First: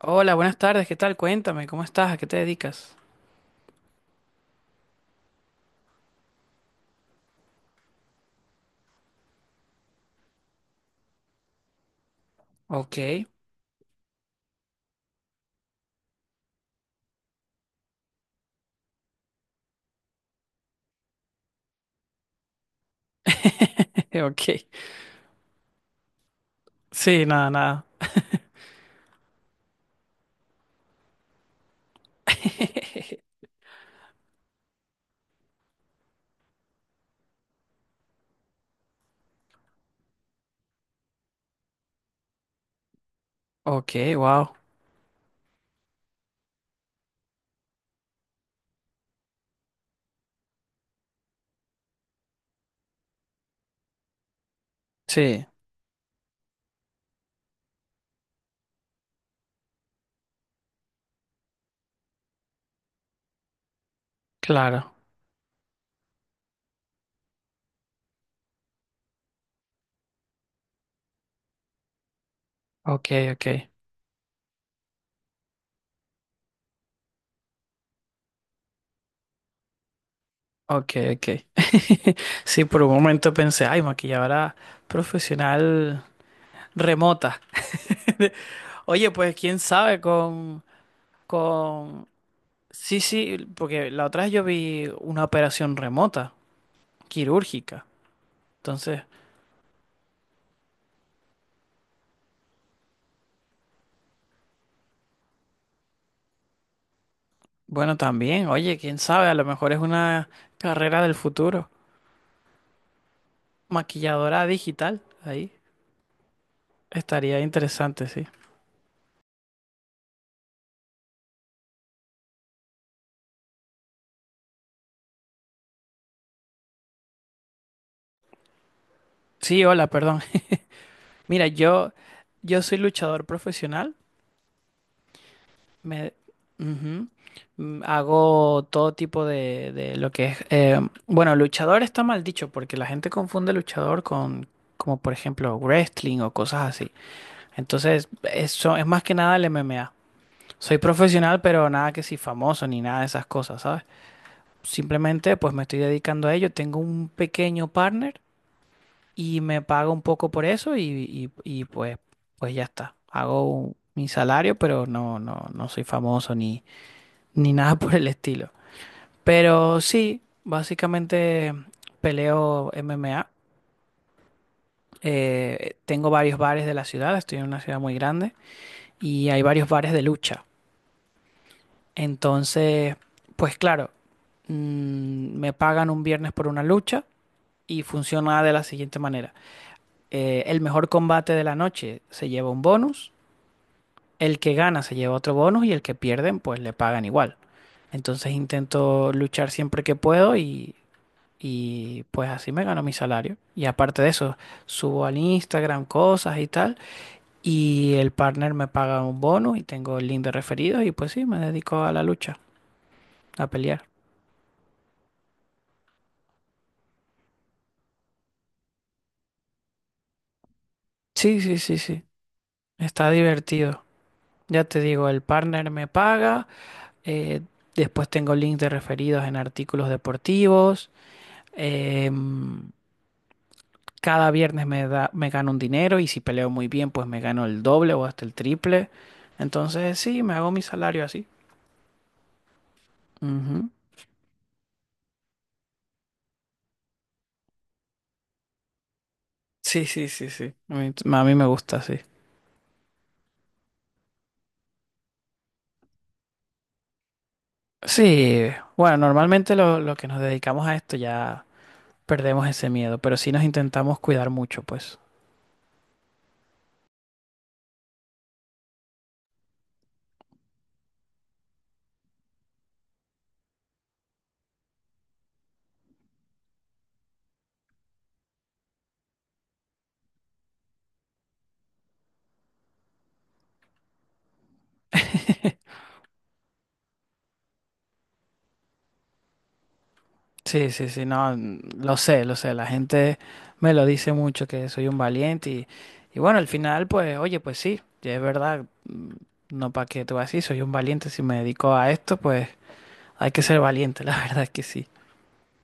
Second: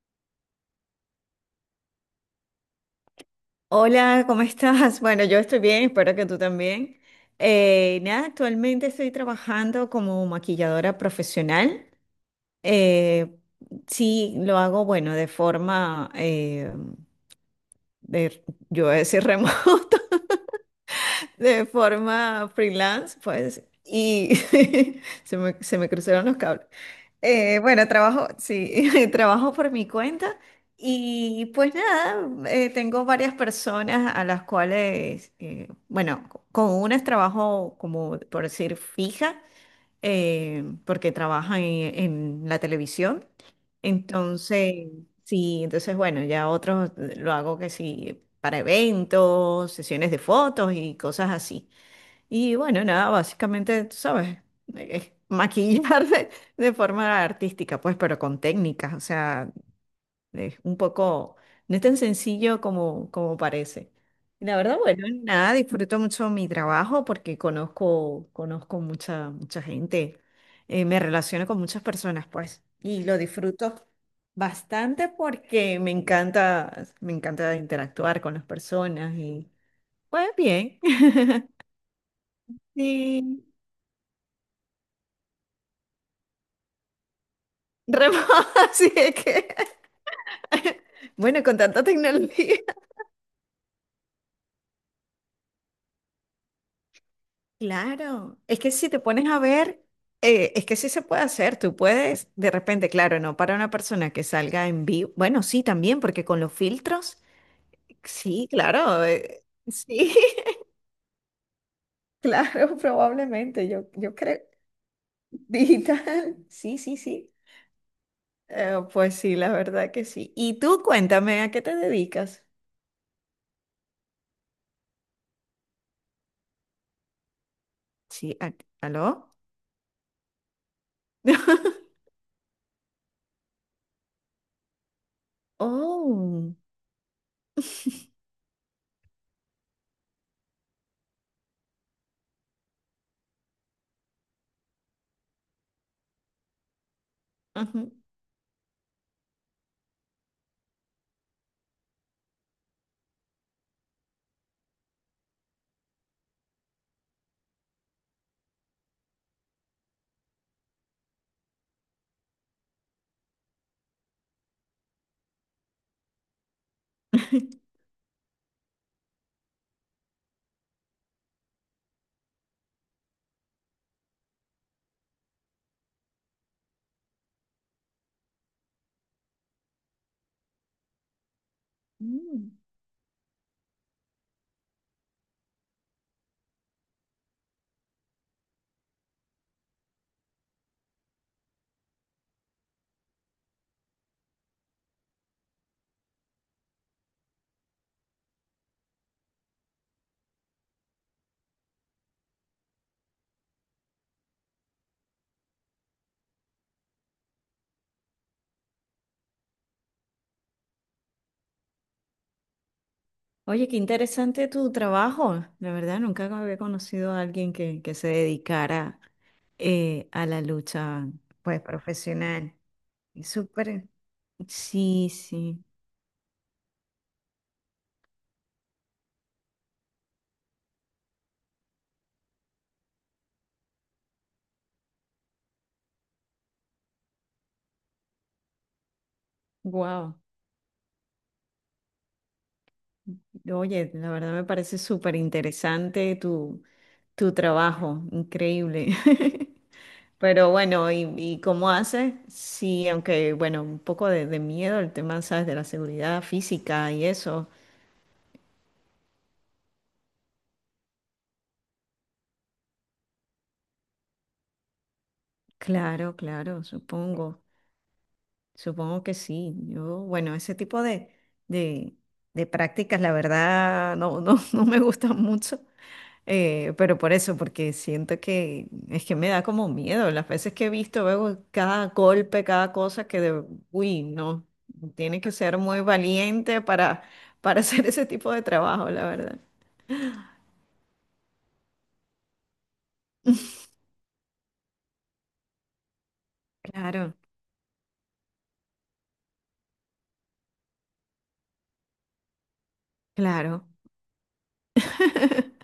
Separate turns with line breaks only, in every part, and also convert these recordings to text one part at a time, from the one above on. Hola, buenas tardes, ¿qué tal? Cuéntame, ¿cómo estás? ¿A qué te dedicas?
Hola, ¿cómo estás? Bueno, yo estoy bien, espero que tú también. Nada, actualmente estoy trabajando como maquilladora profesional.
Ok.
Eh, sí, lo hago, bueno, de forma, de, yo voy a decir remota, de forma freelance, pues, y
Ok.
se me cruzaron los cables.
Sí, nada, nada.
Bueno, trabajo, sí, trabajo por mi cuenta y pues nada, tengo varias personas a las cuales, bueno, con unas trabajo como por decir fija, porque en la televisión.
Ok, wow.
Entonces, sí, entonces bueno, ya otros lo hago que sí, para eventos, sesiones de fotos y cosas así. Y bueno, nada, básicamente, tú sabes, es
Sí,
maquillar de forma artística, pues, pero con técnicas, o sea, es un poco, no es tan sencillo como, como parece. Y la verdad,
claro.
bueno, nada, disfruto mucho mi trabajo porque conozco mucha, mucha gente, me relaciono con muchas personas, pues, y
Ok,
lo
ok.
disfruto bastante porque me encanta interactuar con las personas y, pues, bien.
Ok, ok. Sí, por un momento
Sí.
pensé, ay, maquilladora profesional remota.
Remoto, así
Oye,
es
pues
que,
quién sabe con,
bueno, con tanta
con...
tecnología.
Sí, sí, porque la otra vez yo vi una operación remota, quirúrgica.
Claro, es que si te
Entonces,
pones a ver, es que sí se puede hacer, tú puedes, de repente, claro, no para una persona que salga en vivo, bueno, sí, también, porque con los filtros,
bueno,
sí,
también, oye, quién
claro,
sabe, a lo mejor es una carrera del futuro.
claro, probablemente, yo creo,
Maquilladora digital, ahí
digital, sí, sí, sí.
estaría interesante, sí.
Pues sí, la verdad que sí. Y tú cuéntame, ¿a qué te dedicas? Sí, ¿aló?
Sí, hola, perdón. Mira, yo, yo soy luchador profesional, me,
Oh,
ujú, hago todo tipo de lo que es, bueno, luchador está mal dicho porque la gente confunde luchador con, como por ejemplo, wrestling o cosas así.
ujú.
Entonces, eso es más que nada el MMA. Soy profesional, pero nada que si famoso ni nada de esas cosas, ¿sabes? Simplemente pues me estoy dedicando a ello. Tengo un pequeño partner y me paga un poco por eso y, pues, pues ya está. Hago un- mi salario, pero no, no soy famoso ni, ni nada por el estilo. Pero sí, básicamente peleo MMA. Tengo varios bares de la ciudad, estoy en una ciudad muy grande y hay varios bares de lucha.
Mm.
Entonces, pues claro, me pagan un viernes por una lucha y funciona de la siguiente manera. El mejor combate de la noche se lleva un bonus. El que gana se lleva otro bonus y el que pierden pues le pagan igual. Entonces intento luchar siempre que puedo y pues así me gano mi salario. Y aparte de eso, subo al Instagram cosas y tal. Y el partner me paga un bonus y tengo el link de referidos y pues sí, me dedico a la lucha, a
Oye, qué
pelear.
interesante tu trabajo. La verdad, nunca había conocido a alguien que se dedicara a la lucha,
Sí, sí,
pues,
sí, sí.
profesional.
Está
Es
divertido.
súper.
Ya te digo,
Sí,
el
sí.
partner me paga. eh, Después tengo links de referidos en artículos deportivos. em, Cada viernes me da, me gano un dinero y si peleo muy bien, pues me gano el doble o hasta el triple. Entonces,
Wow.
sí, me hago mi salario así. Ujú.
Oye, la verdad me parece súper interesante tu trabajo. Increíble.
Sí, sí, sí,
Pero
sí. A
bueno,
mí, a mí
y
me
cómo
gusta sí.
haces? Sí, aunque, bueno, un poco de miedo el tema, ¿sabes? De la seguridad física y eso.
Sí, bueno, normalmente lo que nos dedicamos a esto ya perdemos ese miedo, pero sí nos intentamos cuidar mucho, pues.
Claro, claro, supongo. Supongo que sí. Yo, bueno, ese tipo de, de prácticas, la verdad, no, no, no me gustan mucho. Eh, pero por eso, porque siento que es que me da como miedo. Las veces que he visto, veo cada golpe, cada cosa uy, no, tiene que ser muy valiente para hacer ese tipo de trabajo, la verdad.
Sí, sí, sí, no, lo sé, la gente me lo dice mucho que soy un valiente y bueno, al final,
Claro,
pues, oye, pues sí, ya es verdad, mm, no para qué te vas a soy un valiente, si me dedico a esto, pues hay que ser
claro.
valiente, la verdad es que sí.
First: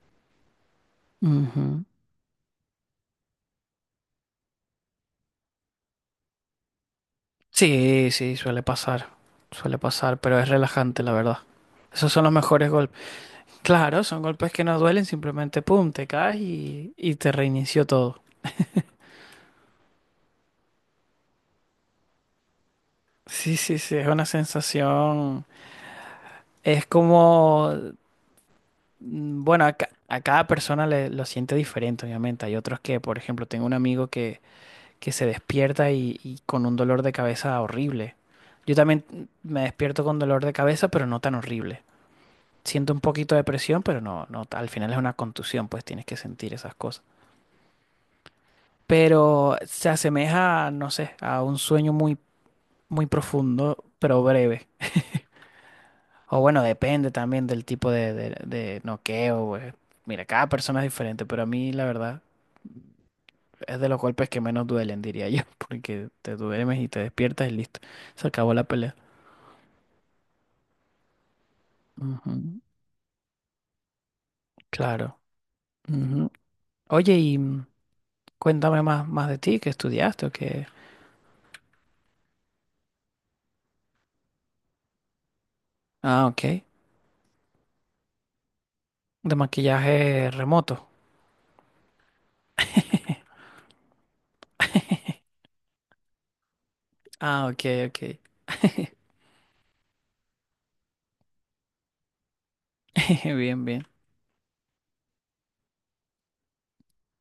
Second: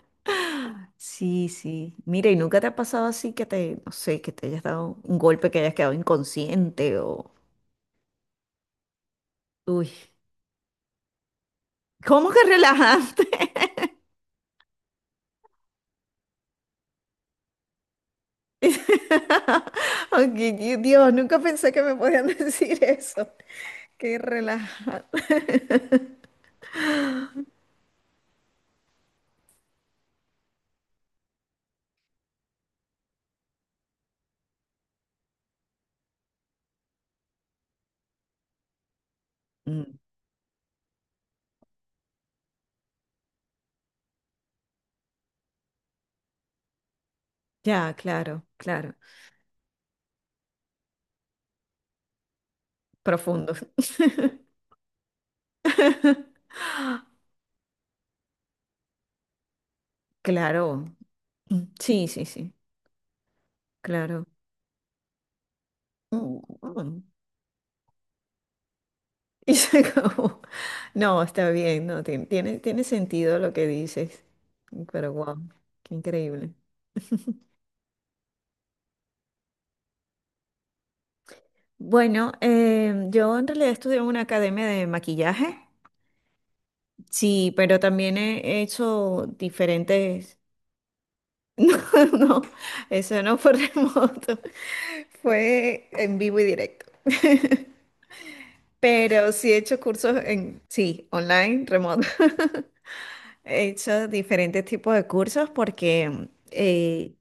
Sí,
Ujú.
sí. Mira, ¿y nunca te ha pasado así que te, no sé, que te hayas dado un golpe, que hayas quedado inconsciente o...
Sí, sí, suele
Uy,
pasar, pero es relajante, la verdad. Esos son
¿cómo
los
que
mejores golpes.
relajante?
Claro, son golpes que no duelen, simplemente, pum, te caes y te reinició todo.
Ay, Dios, nunca pensé que me podían decir eso.
Sí, sí, sí, es
Qué
una
relajante.
sensación, es como... Bueno, a cada persona le, lo siente diferente, obviamente. Hay otros que, por ejemplo, tengo un amigo que se despierta y con un dolor de cabeza horrible. Yo también me
Mm,
despierto con dolor de cabeza, pero no tan horrible. Siento un poquito de presión, pero no, no, al final es una contusión, pues tienes que sentir esas cosas.
ya, claro, claro.
Pero se asemeja, no sé, a un sueño muy, muy
Profundo.
profundo, pero breve. O bueno, depende también del tipo de noqueo, pues. Mira, cada persona es
Claro.
diferente, pero a
Mm,
mí, la
sí,
verdad.
sí, sí.
Es de los
Claro.
golpes que menos duelen, diría yo, porque te
Mm,
duermes y te
mm.
despiertas y listo. Se acabó la pelea.
Y se acabó. No, está bien, no, tiene,
Ujú,
tiene sentido lo que dices, pero
claro.
wow, qué
Ujú.
increíble.
Oye, y cuéntame más de ti, qué estudiaste o qué.
Bueno, yo en realidad estudié en una academia de maquillaje,
Ah, ok.
sí, pero también he hecho
De maquillaje
diferentes,
remoto.
no, eso no fue remoto, fue en vivo y directo.
Ah, ok, ok.
Pero sí he hecho cursos sí, online, remoto.
Bien,
He
bien.
hecho diferentes tipos de cursos porque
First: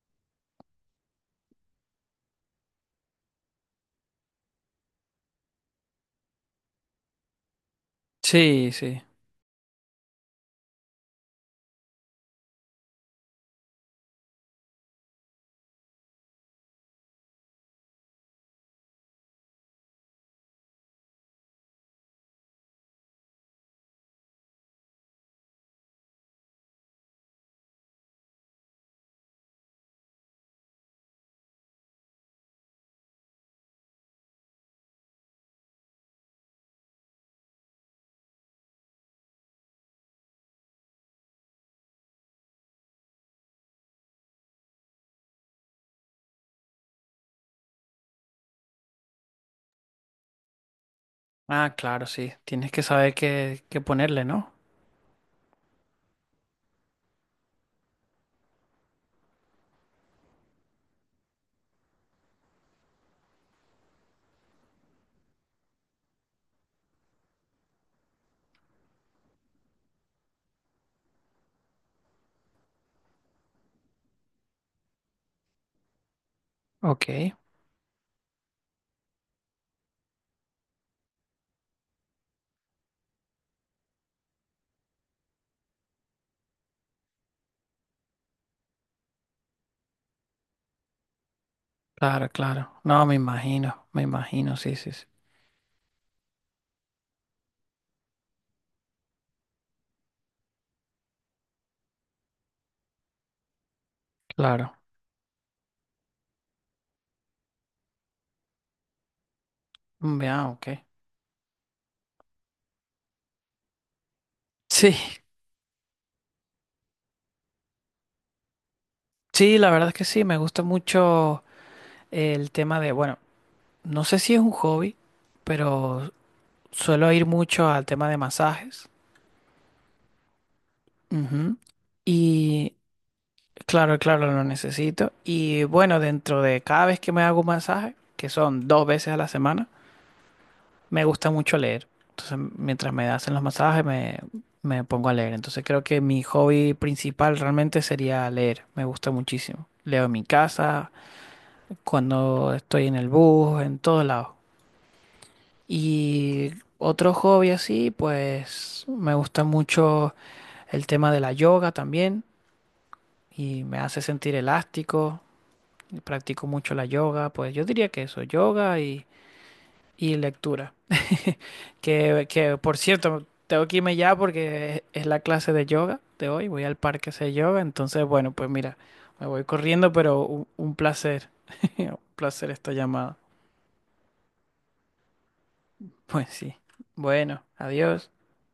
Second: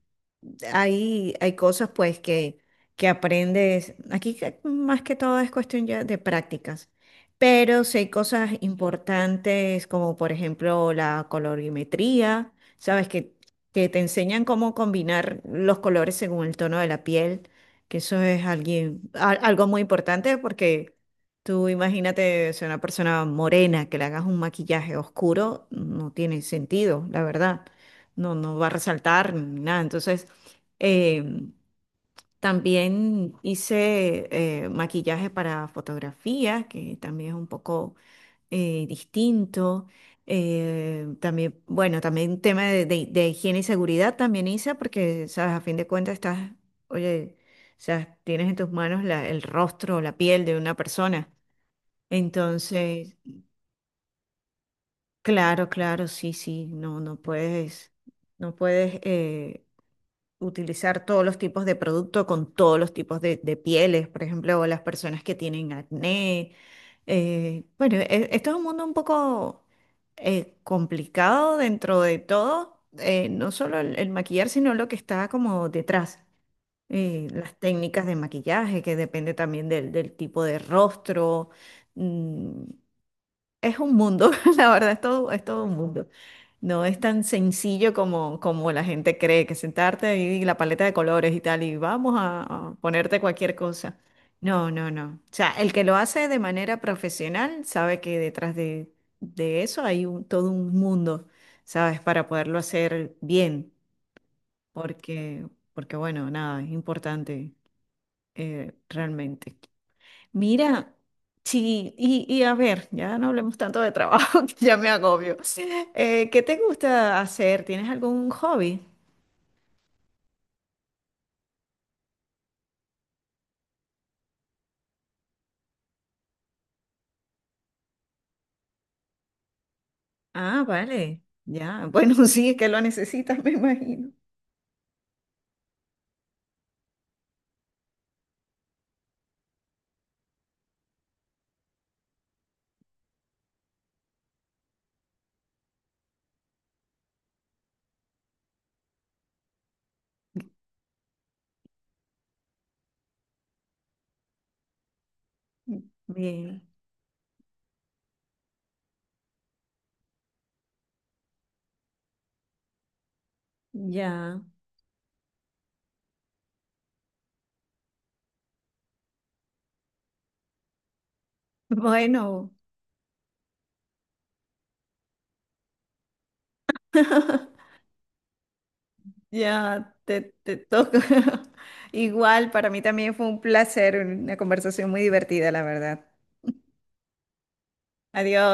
hay, hay cosas que aprendes. Aquí más que todo es cuestión ya de prácticas. Pero sí hay cosas
Sí, sí.
importantes como por ejemplo la colorimetría, ¿sabes? Que te enseñan cómo combinar los colores según el tono de la piel, que eso es algo muy importante porque tú imagínate ser una persona morena que le hagas un maquillaje oscuro, no tiene sentido, la verdad no, no va a resaltar ni nada. Entonces, em, también hice maquillaje para fotografía, que también es un poco distinto. También, bueno, también tema de higiene y seguridad también hice, porque, sabes, a fin de cuentas estás, oye, o sea, tienes en tus manos el rostro o la piel de una persona.
Ah, claro, sí. Tienes que saber
Entonces,
qué ponerle, ¿no?
claro, claro, sí, sí, no, no puedes, no puedes utilizar todos los tipos de producto con todos los tipos de pieles, por ejemplo, o las personas que tienen acné. Bueno, esto es un mundo un poco complicado dentro de todo, no solo el maquillar, sino lo que está como detrás. Eh,
Ok.
las técnicas de maquillaje, que depende también del tipo de rostro. Mm, es un mundo, la verdad, es todo un mundo. No es tan sencillo como, como la gente cree, que sentarte ahí y la paleta de colores y tal, y vamos
Claro,
a
claro. No,
ponerte cualquier cosa.
me imagino,
No,
sí,
no,
sí, sí.
no. O sea, el que lo hace de manera profesional sabe que detrás de eso hay un, todo un mundo, ¿sabes? Para poderlo hacer bien,
Claro.
porque, porque bueno, nada, es importante realmente.
Mm, ah, ok.
Mira, sí, y a ver, ya no hablemos tanto de trabajo, que ya me
Sí,
agobio. ¿Qué te gusta hacer? ¿Tienes algún hobby?
sí, la verdad es que sí, me gusta mucho. El tema de, bueno, no sé si es un hobby, pero suelo ir mucho al tema de masajes.
Ah, vale,
Ujú.
ya. Bueno, sí, es que
Y
lo necesitas, me
claro,
imagino.
claro, lo necesito. Y bueno, dentro de cada vez que me hago un masaje, que son dos veces a la semana, me gusta mucho leer. Entonces, mientras me hacen los masajes, me pongo a leer. Entonces, creo que mi hobby principal realmente sería leer. Me gusta muchísimo. Leo en mi casa, cuando estoy en el bus, en todos lados. Y
Bien,
otro hobby así, pues me gusta mucho el tema de la yoga también y me hace sentir
ya.
elástico. Y practico mucho la yoga, pues yo diría que eso, yoga y lectura.
Bueno,
Que por cierto, tengo que irme ya porque es la clase de yoga de hoy. Voy al parque a hacer yoga, entonces bueno, pues mira, me voy corriendo,
ya
pero
te, te
un
toca.
placer, un
Igual,
placer
para
esta
mí también
llamada.
fue un placer, una conversación muy divertida, la verdad.
Pues sí. Bueno, adiós.
Adiós.